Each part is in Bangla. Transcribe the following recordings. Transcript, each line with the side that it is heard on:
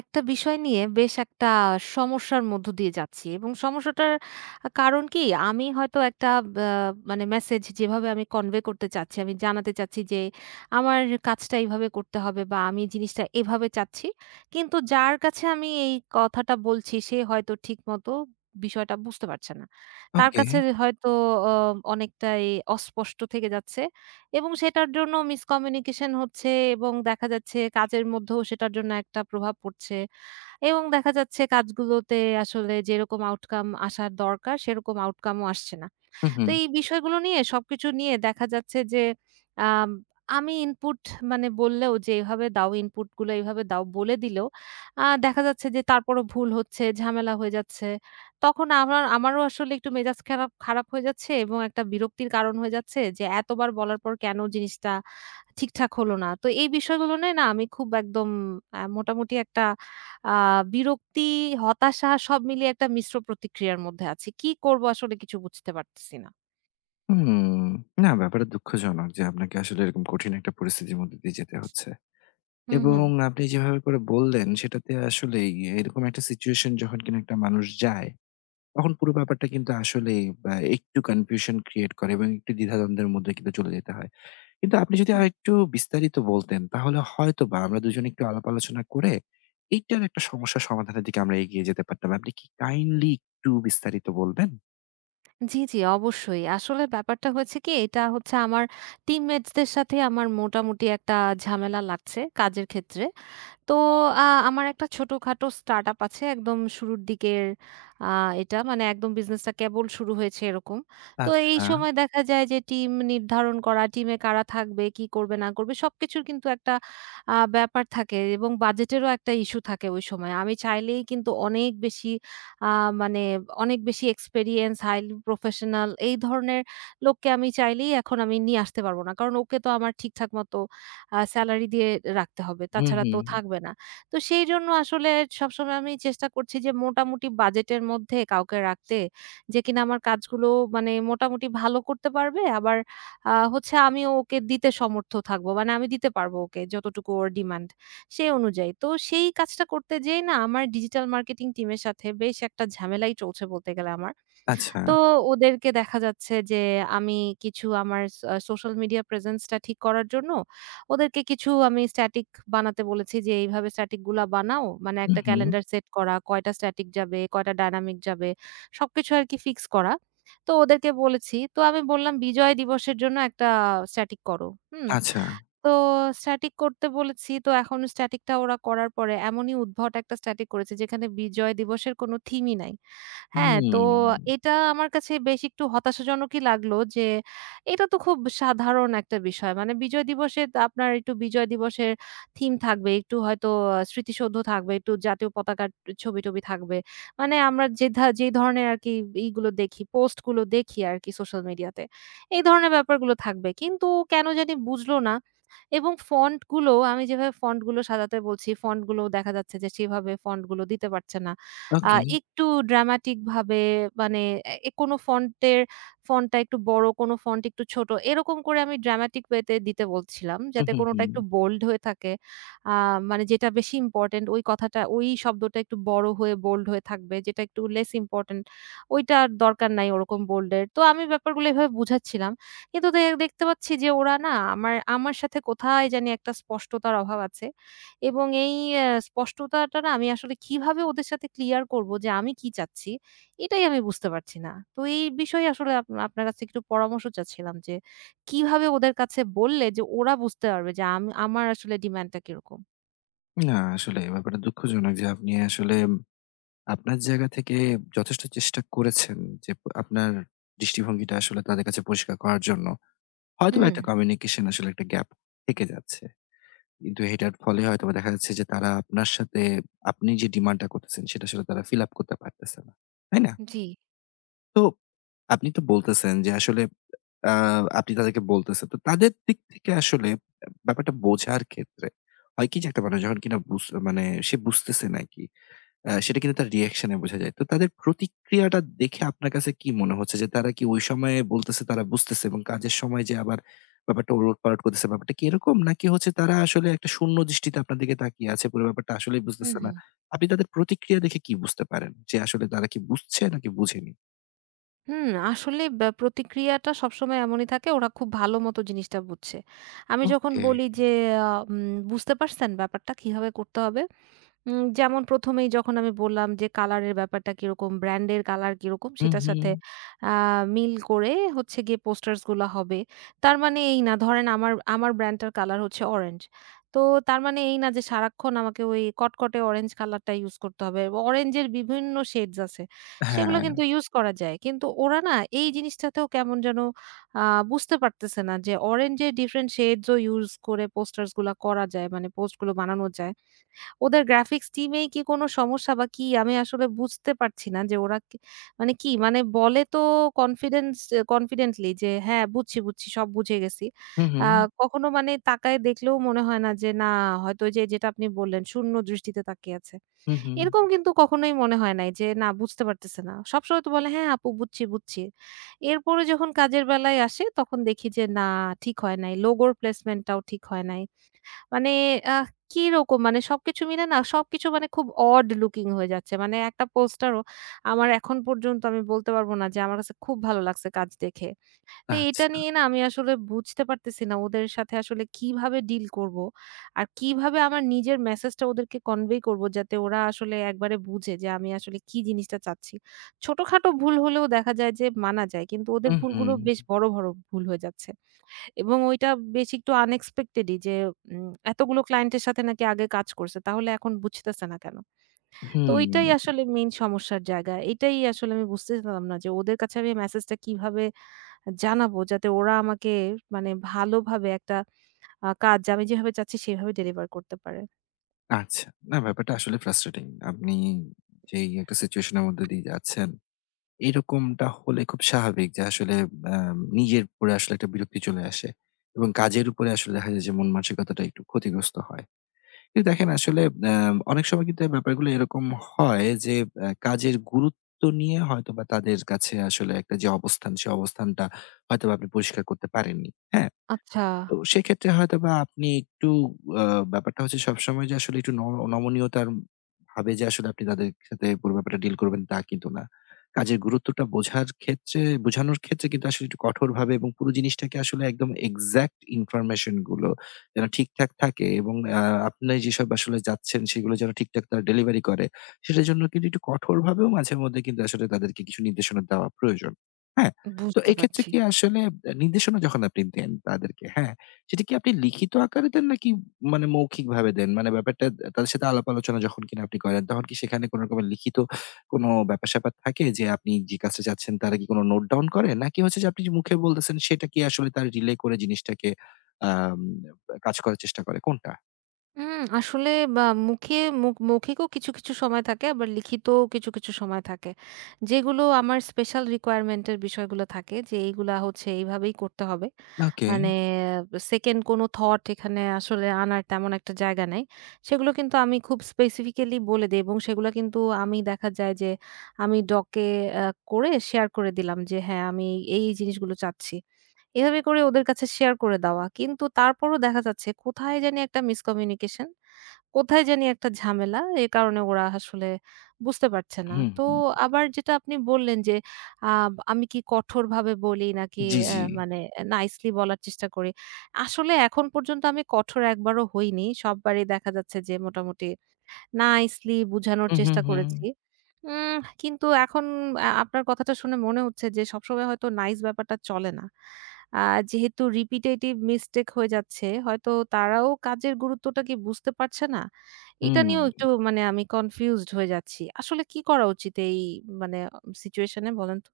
right: একটা বিষয় নিয়ে বেশ একটা সমস্যার মধ্য দিয়ে যাচ্ছি। এবং সমস্যাটার কারণ কি আমি হয়তো একটা মানে মেসেজ যেভাবে আমি কনভে করতে চাচ্ছি, আমি জানাতে চাচ্ছি যে আমার কাজটা এইভাবে করতে হবে বা আমি জিনিসটা এভাবে চাচ্ছি, কিন্তু যার কাছে আমি এই কথাটা বলছি সে হয়তো ঠিক মতো বিষয়টা বুঝতে পারছে না। তার
left: ওকে।
right: কাছে হয়তো অনেকটাই অস্পষ্ট থেকে যাচ্ছে এবং সেটার জন্য মিসকমিউনিকেশন হচ্ছে এবং দেখা যাচ্ছে কাজের মধ্যেও সেটার জন্য একটা প্রভাব পড়ছে। এবং দেখা যাচ্ছে কাজগুলোতে আসলে যেরকম আউটকাম আসার দরকার সেরকম আউটকামও আসছে না।
left: হু, হু।
right: তো এই বিষয়গুলো নিয়ে সবকিছু নিয়ে দেখা যাচ্ছে যে আম আমি ইনপুট মানে বললেও যে এভাবে দাও, ইনপুটগুলো এভাবে দাও বলে দিলেও দেখা যাচ্ছে যে তারপরও ভুল হচ্ছে, ঝামেলা হয়ে যাচ্ছে। তখন আমারও আসলে একটু মেজাজ খারাপ খারাপ হয়ে যাচ্ছে এবং একটা বিরক্তির কারণ হয়ে যাচ্ছে যে এতবার বলার পর কেন জিনিসটা ঠিকঠাক হলো না। তো এই বিষয়গুলো নিয়ে না আমি খুব একদম মোটামুটি একটা আ বিরক্তি, হতাশা সব মিলিয়ে একটা মিশ্র প্রতিক্রিয়ার মধ্যে আছি। কি করব আসলে কিছু বুঝতে পারতেছি না।
left: হুম। না, ব্যাপারটা দুঃখজনক যে আপনাকে আসলে এরকম কঠিন একটা পরিস্থিতির মধ্যে দিয়ে যেতে হচ্ছে।
right: হুম,
left: এবং
right: হুম,
left: আপনি যেভাবে করে বললেন সেটাতে আসলেই এরকম একটা সিচুয়েশন যখন কিনা একটা মানুষ যায়, তখন পুরো ব্যাপারটা কিন্তু আসলেই বা একটু কনফিউশন ক্রিয়েট করে এবং একটু দ্বিধাদ্বন্দ্বের মধ্যে কিন্তু চলে যেতে হয়। কিন্তু আপনি যদি
right: হুম।
left: আরেকটু বিস্তারিত বলতেন তাহলে হয়তোবা আমরা দুজনে একটু আলাপ আলোচনা করে এইটার একটা সমস্যা সমাধানের দিকে আমরা এগিয়ে যেতে পারতাম। আপনি কি কাইন্ডলি একটু বিস্তারিত বলবেন?
right: জি, জি, অবশ্যই। আসলে ব্যাপারটা হয়েছে কি, এটা হচ্ছে আমার টিমমেটসদের সাথে আমার মোটামুটি একটা ঝামেলা লাগছে কাজের ক্ষেত্রে। তো আ আমার একটা ছোটখাটো স্টার্টআপ আছে একদম শুরুর দিকের। আ এটা মানে একদম বিজনেসটা কেবল শুরু হয়েছে এরকম। তো এই
left: আচ্ছা।
right: সময় দেখা যায় যে টিম নির্ধারণ করা, টিমে কারা থাকবে, কি করবে না করবে সবকিছুর কিন্তু একটা ব্যাপার থাকে এবং বাজেটেরও একটা ইস্যু থাকে ওই সময়। আমি চাইলেই কিন্তু অনেক বেশি আ মানে অনেক বেশি এক্সপেরিয়েন্স, হাইলি প্রফেশনাল এই ধরনের লোককে আমি চাইলেই এখন আমি নিয়ে আসতে পারব না। কারণ ওকে তো আমার ঠিকঠাক মতো সেলারি দিয়ে রাখতে হবে।
left: হু,
right: তাছাড়া
left: হু।
right: তো থাকবে না। তো সেইজন্য আসলে সবসময় আমি চেষ্টা করছি যে মোটামুটি বাজেটের মধ্যে কাউকে রাখতে, যে কিনা আমার কাজগুলো মানে মোটামুটি ভালো করতে পারবে। আবার হচ্ছে আমিও ওকে দিতে সমর্থ থাকবো। মানে আমি দিতে পারবো ওকে যতটুকু ওর ডিমান্ড, সেই অনুযায়ী। তো সেই কাজটা করতে যেয়ে না আমার ডিজিটাল মার্কেটিং টিমের সাথে বেশ একটা ঝামেলাই চলছে বলতে গেলে আমার।
left: আচ্ছা।
right: তো ওদেরকে দেখা যাচ্ছে যে আমি কিছু আমার সোশ্যাল মিডিয়া প্রেজেন্স টা ঠিক করার জন্য ওদেরকে কিছু আমি স্ট্যাটিক বানাতে বলেছি যে, "এইভাবে স্ট্যাটিক গুলা বানাও।" মানে
left: হু,
right: একটা
left: হুম।
right: ক্যালেন্ডার সেট করা, কয়টা স্ট্যাটিক যাবে, কয়টা ডায়নামিক যাবে, সবকিছু আরকি ফিক্স করা। তো ওদেরকে বলেছি। তো আমি বললাম, "বিজয় দিবসের জন্য একটা স্ট্যাটিক করো।" হুম?
left: আচ্ছা।
right: তো স্ট্যাটিক করতে বলেছি। তো এখন স্ট্যাটিকটা ওরা করার পরে এমনই উদ্ভট একটা স্ট্যাটিক করেছে যেখানে বিজয় দিবসের কোনো থিমই নাই। হ্যাঁ, তো
left: হুম।
right: এটা আমার কাছে বেশ একটু হতাশাজনকই লাগলো যে এটা তো খুব সাধারণ একটা বিষয়। মানে বিজয় দিবসে তো আপনার একটু বিজয় দিবসের থিম থাকবে, একটু হয়তো স্মৃতিসৌধ থাকবে, একটু জাতীয় পতাকার ছবি-টবি থাকবে। মানে আমরা যে ধা যে ধরনের আরকি ইগুলো দেখি, পোস্টগুলো দেখি আরকি সোশ্যাল মিডিয়াতে। এই ধরনের ব্যাপারগুলো থাকবে। কিন্তু কেন জানি বুঝল না। এবং ফন্ট গুলো আমি যেভাবে ফন্ট গুলো সাজাতে বলছি, ফন্ট গুলো দেখা যাচ্ছে যে সেভাবে ফন্ট গুলো দিতে পারছে না। আ
left: ওকে।
right: একটু ড্রামাটিক ভাবে মানে এ কোনো ফন্টের ফন্টটা একটু বড়, কোনো ফন্ট একটু ছোট। এরকম করে আমি ড্রামাটিক ওয়েতে দিতে বলছিলাম।
left: হুম,
right: যাতে
left: হুম,
right: কোনোটা
left: হুম।
right: একটু বোল্ড হয়ে থাকে। আ মানে যেটা বেশি ইম্পোর্টেন্ট ওই কথাটা, ওই শব্দটা একটু বড় হয়ে বোল্ড হয়ে থাকবে। যেটা একটু লেস ইম্পোর্টেন্ট ওইটার দরকার নাই ওরকম বোল্ড এর। তো আমি ব্যাপারগুলো এভাবে বুঝাচ্ছিলাম। কিন্তু দেখতে পাচ্ছি যে ওরা না আমার আমার সাথে কোথায় জানি একটা স্পষ্টতার অভাব আছে। এবং এই স্পষ্টতাটা না আমি আসলে কিভাবে ওদের সাথে ক্লিয়ার করব যে আমি কি চাচ্ছি, এটাই আমি বুঝতে পারছি না। তো এই বিষয়ে আসলে আপনার কাছ থেকে একটু পরামর্শ চাচ্ছিলাম যে কিভাবে ওদের কাছে বললে যে ওরা বুঝতে পারবে যে আমার আসলে ডিমান্ডটা কিরকম?
left: না, আসলে ব্যাপারটা দুঃখজনক যে আপনি আসলে আপনার জায়গা থেকে যথেষ্ট চেষ্টা করেছেন যে প আপনার দৃষ্টিভঙ্গিটা আসলে তাদের কাছে পরিষ্কার করার জন্য। হয়তোবা
right: হুম,
left: একটা কমিউনিকেশন আসলে একটা গ্যাপ থেকে যাচ্ছে। কিন্তু এটার ফলে হয়তোবা দেখা যাচ্ছে যে তারা আপনার সাথে আপনি যে ডিমান্ডটা করতেছেন সেটা আসলে তারা ফিল আপ করতে পারতেছে না। তাই না?
right: জি।
left: তো আপনি তো বলতেছেন যে আসলে আ আপনি তাদেরকে বলতেছেন। তো তাদের দিক থেকে আসলে ব্যাপারটা বোঝার ক্ষেত্রে হয় কি যে একটা মানুষ যখন কিনা বুঝ মানে সে বুঝতেছে নাকি, সেটা কিন্তু তার রিঅ্যাকশন এ বোঝা যায়। তো তাদের প্রতিক্রিয়াটা দেখে আপনার কাছে কি মনে হচ্ছে যে তারা কি ওই সময়ে বলতেছে তারা বুঝতেছে এবং কাজের সময় যে আবার ব্যাপারটা ওলটপালট করতেছে, ব্যাপারটা কি এরকম? নাকি হচ্ছে তারা আসলে একটা শূন্য দৃষ্টিতে আপনার দিকে তাকিয়ে আছে, পুরো ব্যাপারটা আসলেই
right: হুম,
left: বুঝতেছে না?
right: হুম।
left: আপনি তাদের প্রতিক্রিয়া দেখে কি বুঝতে পারেন যে আসলে তারা কি বুঝছে নাকি বুঝেনি?
right: হুম, আসলে প্রতিক্রিয়াটা সবসময় এমনই থাকে। ওরা খুব ভালো মতো জিনিসটা বুঝছে। আমি যখন
left: ওকে।
right: বলি যে, আ উম "বুঝতে পারছেন ব্যাপারটা কিভাবে করতে হবে?" যেমন ১ম এই যখন আমি বললাম যে কালার এর ব্যাপারটা কিরকম, ব্র্যান্ড এর কালার কিরকম,
left: হুম,
right: সেটার
left: হুম।
right: সাথে আ মিল করে হচ্ছে গিয়ে পোস্টার্স গুলা হবে। তার মানে এই না ধরেন আমার আমার ব্র্যান্ড টার কালার হচ্ছে অরেঞ্জ। তো তার মানে এই না যে সারাক্ষণ আমাকে ওই কটকটে অরেঞ্জ কালারটা ইউজ করতে হবে। অরেঞ্জ এর বিভিন্ন শেডস আছে। সেগুলো
left: হ্যাঁ।
right: কিন্তু ইউজ করা যায়। কিন্তু ওরা না এই জিনিসটাতেও কেমন যেন আ বুঝতে পারতেছে না যে অরেঞ্জ এর ডিফারেন্ট শেডস ও ইউজ করে পোস্টার্স গুলা করা যায়। মানে পোস্ট গুলো বানানো যায়। ওদের গ্রাফিক্স টিমেই কি কোনো সমস্যা বা কি? আমি আসলে বুঝতে পারছি না যে ওরা কি মানে কি মানে বলে তো কনফিডেন্স কনফিডেন্টলি যে হ্যাঁ, বুঝছি, বুঝছি, সব বুঝে গেছি।
left: হুম,
right: আ
left: হুম।
right: কখনো মানে তাকায় দেখলেও মনে হয় না যে না হয়তো ওই যে যেটা আপনি বললেন শূন্য দৃষ্টিতে তাকিয়ে আছে।
left: হুম, হুম।
right: এরকম কিন্তু কখনোই মনে হয় নাই যে না বুঝতে পারতেছে না। সবসময় তো বলে হ্যাঁ, আপু বুঝছি, বুঝছি। এরপরে যখন কাজের বেলায় আসে তখন দেখি যে না ঠিক হয় নাই। লোগোর প্লেসমেন্ট টাও ঠিক হয় নাই। মানে আহ কিরকম? মানে সবকিছু মিলে না, সবকিছু মানে খুব odd looking হয়ে যাচ্ছে। মানে একটা পোস্টারও আমার এখন পর্যন্ত আমি বলতে পারব না যে আমার কাছে খুব ভালো লাগছে কাজ দেখে। তো এটা
left: আচ্ছা।
right: নিয়ে না আমি আসলে বুঝতে পারতেছি না ওদের সাথে আসলে কিভাবে ডিল করব? আর কিভাবে আমার নিজের মেসেজটা ওদেরকে কনভে করব যাতে ওরা আসলে একবারে বুঝে যে আমি আসলে কি জিনিসটা চাচ্ছি। ছোটখাটো ভুল হলেও দেখা যায় যে মানা যায়। কিন্তু ওদের
left: উহুম,
right: ভুলগুলো বেশ বড়, বড় ভুল হয়ে যাচ্ছে। এবং ওইটা বেশ একটু আনএক্সপেক্টেডই যে এতগুলো ক্লায়েন্টের সাথে নাকি আগে কাজ করছে। তাহলে এখন বুঝতেছে না কেন? তো
left: হুম,
right: ওইটাই
left: হুম।
right: আসলে মেইন সমস্যার জায়গা। এটাই আসলে আমি বুঝতেছিলাম না যে ওদের কাছে আমি মেসেজটা কিভাবে জানাবো যাতে ওরা আমাকে মানে ভালোভাবে একটা কাজ আমি যেভাবে চাচ্ছি সেভাবে ডেলিভার করতে পারে।
left: আচ্ছা। না, ব্যাপারটা আসলে ফ্রাস্ট্রেটিং। আপনি যেই একটা সিচুয়েশন এর মধ্যে দিয়ে যাচ্ছেন, এরকমটা হলে খুব স্বাভাবিক যে আসলে আ নিজের উপরে আসলে একটা বিরক্তি চলে আসে এবং কাজের উপরে আসলে দেখা যায় যে মন মানসিকতাটা একটু ক্ষতিগ্রস্ত হয়। কিন্তু দেখেন আসলে আ অনেক সময় কিন্তু এই ব্যাপারগুলো এরকম হয় যে কাজের গুরুত্ব নিয়ে হয়তোবা তাদের কাছে আসলে একটা যে অবস্থান, সে অবস্থানটা হয়তোবা আপনি পরিষ্কার করতে পারেননি। হ্যাঁ?
right: আচ্ছা,
left: তো সেক্ষেত্রে হয়তোবা আপনি একটু আ ব্যাপারটা হচ্ছে সবসময় যে আসলে একটু ন নমনীয়তার ভাবে যে আসলে আপনি তাদের সাথে পুরো ব্যাপারটা ডিল করবেন তা কিন্তু না। কাজের গুরুত্বটা বোঝার ক্ষেত্রে বোঝানোর ক্ষেত্রে কিন্তু আসলে একটু কঠোরভাবে এবং পুরো জিনিসটাকে আসলে একদম এক্সাক্ট ইনফরমেশন গুলো যেন ঠিকঠাক থাকে এবং আপনি যেসব আসলে যাচ্ছেন সেগুলো যেন ঠিকঠাক তারা ডেলিভারি করে, সেটার জন্য কিন্তু একটু কঠোরভাবেও মাঝেমধ্যে কিন্তু আসলে তাদেরকে কিছু নির্দেশনা দেওয়া প্রয়োজন। হ্যাঁ? তো
right: বুঝতে
left: এক্ষেত্রে
right: পারছি।
left: কি আসলে নির্দেশনা যখন আপনি দেন তাদেরকে, হ্যাঁ? সেটা কি আপনি লিখিত আকারে দেন নাকি মানে মৌখিকভাবে দেন? মানে ব্যাপারটা তাদের সাথে আলাপ আলোচনা যখন কিনা আপনি করেন, তখন কি সেখানে কোন রকমের লিখিত কোনো ব্যাপার-স্যাপার থাকে যে আপনি যে কাজটা চাচ্ছেন তারা কি কোনো নোট ডাউন করে? নাকি হচ্ছে যে আপনি যে মুখে বলতেছেন সেটা কি আসলে তারা রিলে করে জিনিসটাকে আম কাজ করার চেষ্টা করে কোনটা?
right: আসলে বা মুখে মুখ মৌখিকও কিছু, কিছু সময় থাকে আবার লিখিতও কিছু, কিছু সময় থাকে। যেগুলো আমার স্পেশাল রিকোয়ারমেন্ট এর বিষয়গুলো থাকে যে এইগুলা হচ্ছে এইভাবেই করতে হবে।
left: ওকে।
right: মানে সেকেন্ড কোনো থট এখানে আসলে আনার তেমন একটা জায়গা নাই। সেগুলো কিন্তু আমি খুব স্পেসিফিক্যালি বলে দেই এবং সেগুলো কিন্তু আমি দেখা যায় যে আমি ডকে আ করে শেয়ার করে দিলাম যে হ্যাঁ, আমি এই, এই জিনিসগুলো চাচ্ছি। এভাবে করে ওদের কাছে শেয়ার করে দেওয়া। কিন্তু তারপরও দেখা যাচ্ছে কোথায় জানি একটা মিসকমিউনিকেশন, কোথায় জানি একটা ঝামেলা। এ কারণে ওরা আসলে বুঝতে পারছে না।
left: হুম,
right: তো
left: হুম।
right: আবার যেটা আপনি বললেন যে, আ আমি কি কঠোরভাবে বলি নাকি
left: জি, জি।
right: মানে নাইসলি বলার চেষ্টা করি। আসলে এখন পর্যন্ত আমি কঠোর একবারও হইনি। সববারই দেখা যাচ্ছে যে মোটামুটি নাইসলি বুঝানোর
left: হুম, হুম,
right: চেষ্টা
left: হুম।
right: করেছি। উম কিন্তু এখন আপনার কথাটা শুনে মনে হচ্ছে যে সবসময় হয়তো নাইস ব্যাপারটা চলে না। আ যেহেতু রিপিটেটিভ মিস্টেক হয়ে যাচ্ছে, হয়তো তারাও কাজের গুরুত্বটা কি বুঝতে পারছে না? এটা
left: হুম।
right: নিয়েও একটু মানে আমি কনফিউজড হয়ে যাচ্ছি। আসলে কি করা উচিত এই মানে সিচুয়েশন এ বলেন তো?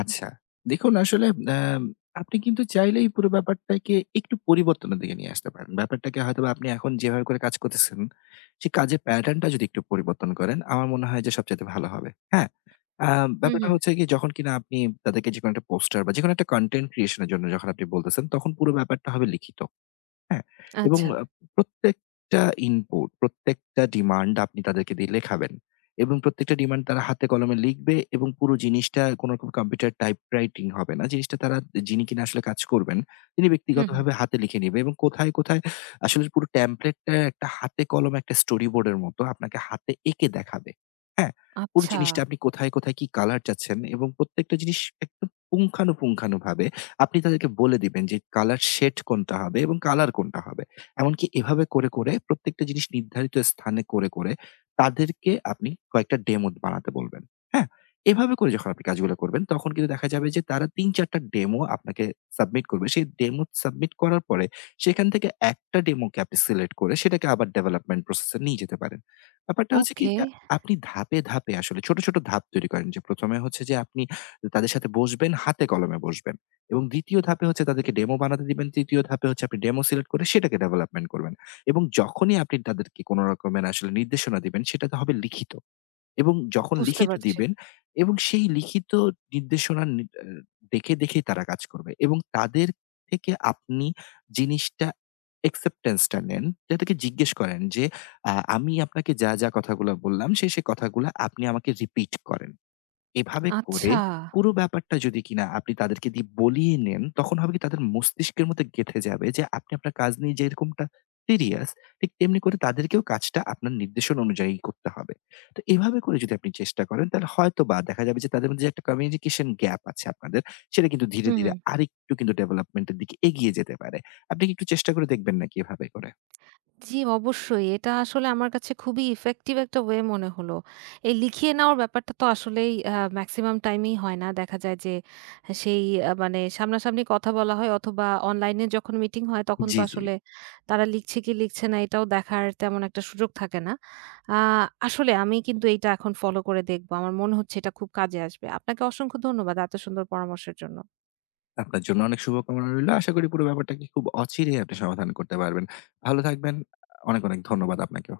left: আচ্ছা। দেখুন আসলে আ আপনি কিন্তু চাইলেই পুরো ব্যাপারটাকে একটু পরিবর্তনের দিকে নিয়ে আসতে পারেন। ব্যাপারটাকে হয়তোবা আপনি এখন যেভাবে করে কাজ করতেছেন, সেই কাজের প্যাটার্ন টা যদি একটু পরিবর্তন করেন, আমার মনে হয় যে সবচাইতে ভালো হবে। হ্যাঁ? আ
right: হুম,
left: ব্যাপারটা
right: হুম।
left: হচ্ছে গিয়ে যখন কিনা আপনি তাদেরকে যেকোনো একটা পোস্টার বা যেকোনো একটা কনটেন্ট ক্রিয়েশন এর জন্য যখন আপনি বলতেছেন, তখন পুরো ব্যাপারটা হবে লিখিত। হ্যাঁ? এবং
right: আচ্ছা।
left: প্রত্যেকটা ইনপুট, প্রত্যেকটা ডিমান্ড আপনি তাদেরকে দিয়ে লেখাবেন। এবং প্রত্যেকটা ডিমান্ড তারা হাতে কলমে লিখবে এবং পুরো জিনিসটা কোন রকম কম্পিউটার টাইপ রাইটিং হবে না। জিনিসটা তারা যিনি কিনা আসলে কাজ করবেন, তিনি
right: হুম, হুম।
left: ব্যক্তিগতভাবে হাতে লিখে নিবে এবং কোথায়, কোথায় আসলে পুরো টেমপ্লেটটা একটা হাতে কলমে একটা স্টোরি বোর্ডের মতো আপনাকে হাতে এঁকে দেখাবে। হ্যাঁ? পুরো
right: আচ্ছা।
left: জিনিসটা আপনি কোথায়, কোথায় কি কালার চাচ্ছেন এবং প্রত্যেকটা জিনিস একদম পুঙ্খানুপুঙ্খানুভাবে আপনি তাদেরকে বলে দিবেন যে কালার শেড কোনটা হবে এবং কালার কোনটা হবে। এমনকি এভাবে করে, করে প্রত্যেকটা জিনিস নির্ধারিত স্থানে করে, করে তাদেরকে আপনি কয়েকটা ডেমো বানাতে বলবেন। হ্যাঁ? এভাবে করে যখন আপনি কাজগুলো করবেন তখন কিন্তু দেখা যাবে যে তারা ৩-৪ টা ডেমো আপনাকে সাবমিট করবে। সেই ডেমো সাবমিট করার পরে সেখান থেকে একটা ডেমোকে আপনি সিলেক্ট করে সেটাকে আবার ডেভেলপমেন্ট প্রসেস এ নিয়ে যেতে পারেন। ব্যাপারটা হচ্ছে কি
right: ওকে,
left: যে আপনি ধাপে, ধাপে আসলে ছোট, ছোট ধাপ তৈরি করেন যে ১ম এ হচ্ছে যে আপনি তাদের সাথে বসবেন, হাতে কলমে বসবেন। এবং ২য় ধাপে হচ্ছে তাদেরকে ডেমো বানাতে দিবেন। ৩য় ধাপে হচ্ছে আপনি ডেমো সিলেক্ট করে সেটাকে ডেভেলপমেন্ট করবেন। এবং যখনই আপনি তাদেরকে কোন রকমের আসলে নির্দেশনা দিবেন সেটাতে হবে লিখিত। এবং যখন
right: বুঝতে
left: লিখিত
right: পারছি।
left: দিবেন এবং সেই লিখিত নির্দেশনা নি আ দেখে, দেখেই তারা কাজ করবে। এবং তাদের থেকে আপনি জিনিসটা acceptance টা নেন। তাদেরকে জিজ্ঞেস করেন যে আমি আপনাকে যা, যা কথাগুলা বললাম সে, সে কথাগুলা আপনি আমাকে রিপিট করেন। এভাবে করে
right: আচ্ছা।
left: পুরো ব্যাপারটা যদি কিনা আপনি তাদেরকে দিয়ে বলিয়ে নেন, তখন হবে কি তাদের মস্তিষ্কের মধ্যে গেঁথে যাবে যে আপনি আপনার কাজ নিয়ে যেরকমটা সিরিয়াস, ঠিক তেমনি করে তাদেরকেও কাজটা আপনার নির্দেশনা অনুযায়ী করতে হবে। তো এভাবে করে যদি আপনি চেষ্টা করেন তাহলে হয়তোবা দেখা যাবে যে তাদের মধ্যে যে একটা কমিউনিকেশন গ্যাপ আছে আপনাদের, সেটা কিন্তু ধীরে,
right: হুম,
left: ধীরে
right: হুম।
left: আরেকটু কিন্তু ডেভেলপমেন্ট এর দিকে এগিয়ে যেতে পারে। আপনি কি একটু চেষ্টা করে দেখবেন নাকি এভাবে করে?
right: জি, অবশ্যই। এটা আসলে আমার কাছে খুবই ইফেক্টিভ একটা ওয়ে মনে হলো। এই লিখিয়ে নেওয়ার ব্যাপারটা তো আসলেই মেক্সিমাম টাইমেই হয় না। দেখা যায় যে সেই মানে সামনাসামনি কথা বলা হয় অথবা অনলাইনে যখন মিটিং হয় তখন তো
left: জি, জি।
right: আসলে তারা লিখছে কি লিখছে না এটাও দেখার তেমন একটা সুযোগ থাকে না। আ আসলে আমি কিন্তু এইটা এখন ফলো করে দেখব। আমার মনে হচ্ছে এটা খুব কাজে আসবে। আপনাকে অসংখ্য ধন্যবাদ এত সুন্দর পরামর্শের জন্য।
left: আপনার জন্য অনেক শুভকামনা রইলো। আশা করি পুরো ব্যাপারটাকে খুব অচিরেই আপনি সমাধান করতে পারবেন। ভালো থাকবেন। অনেক, অনেক ধন্যবাদ আপনাকেও।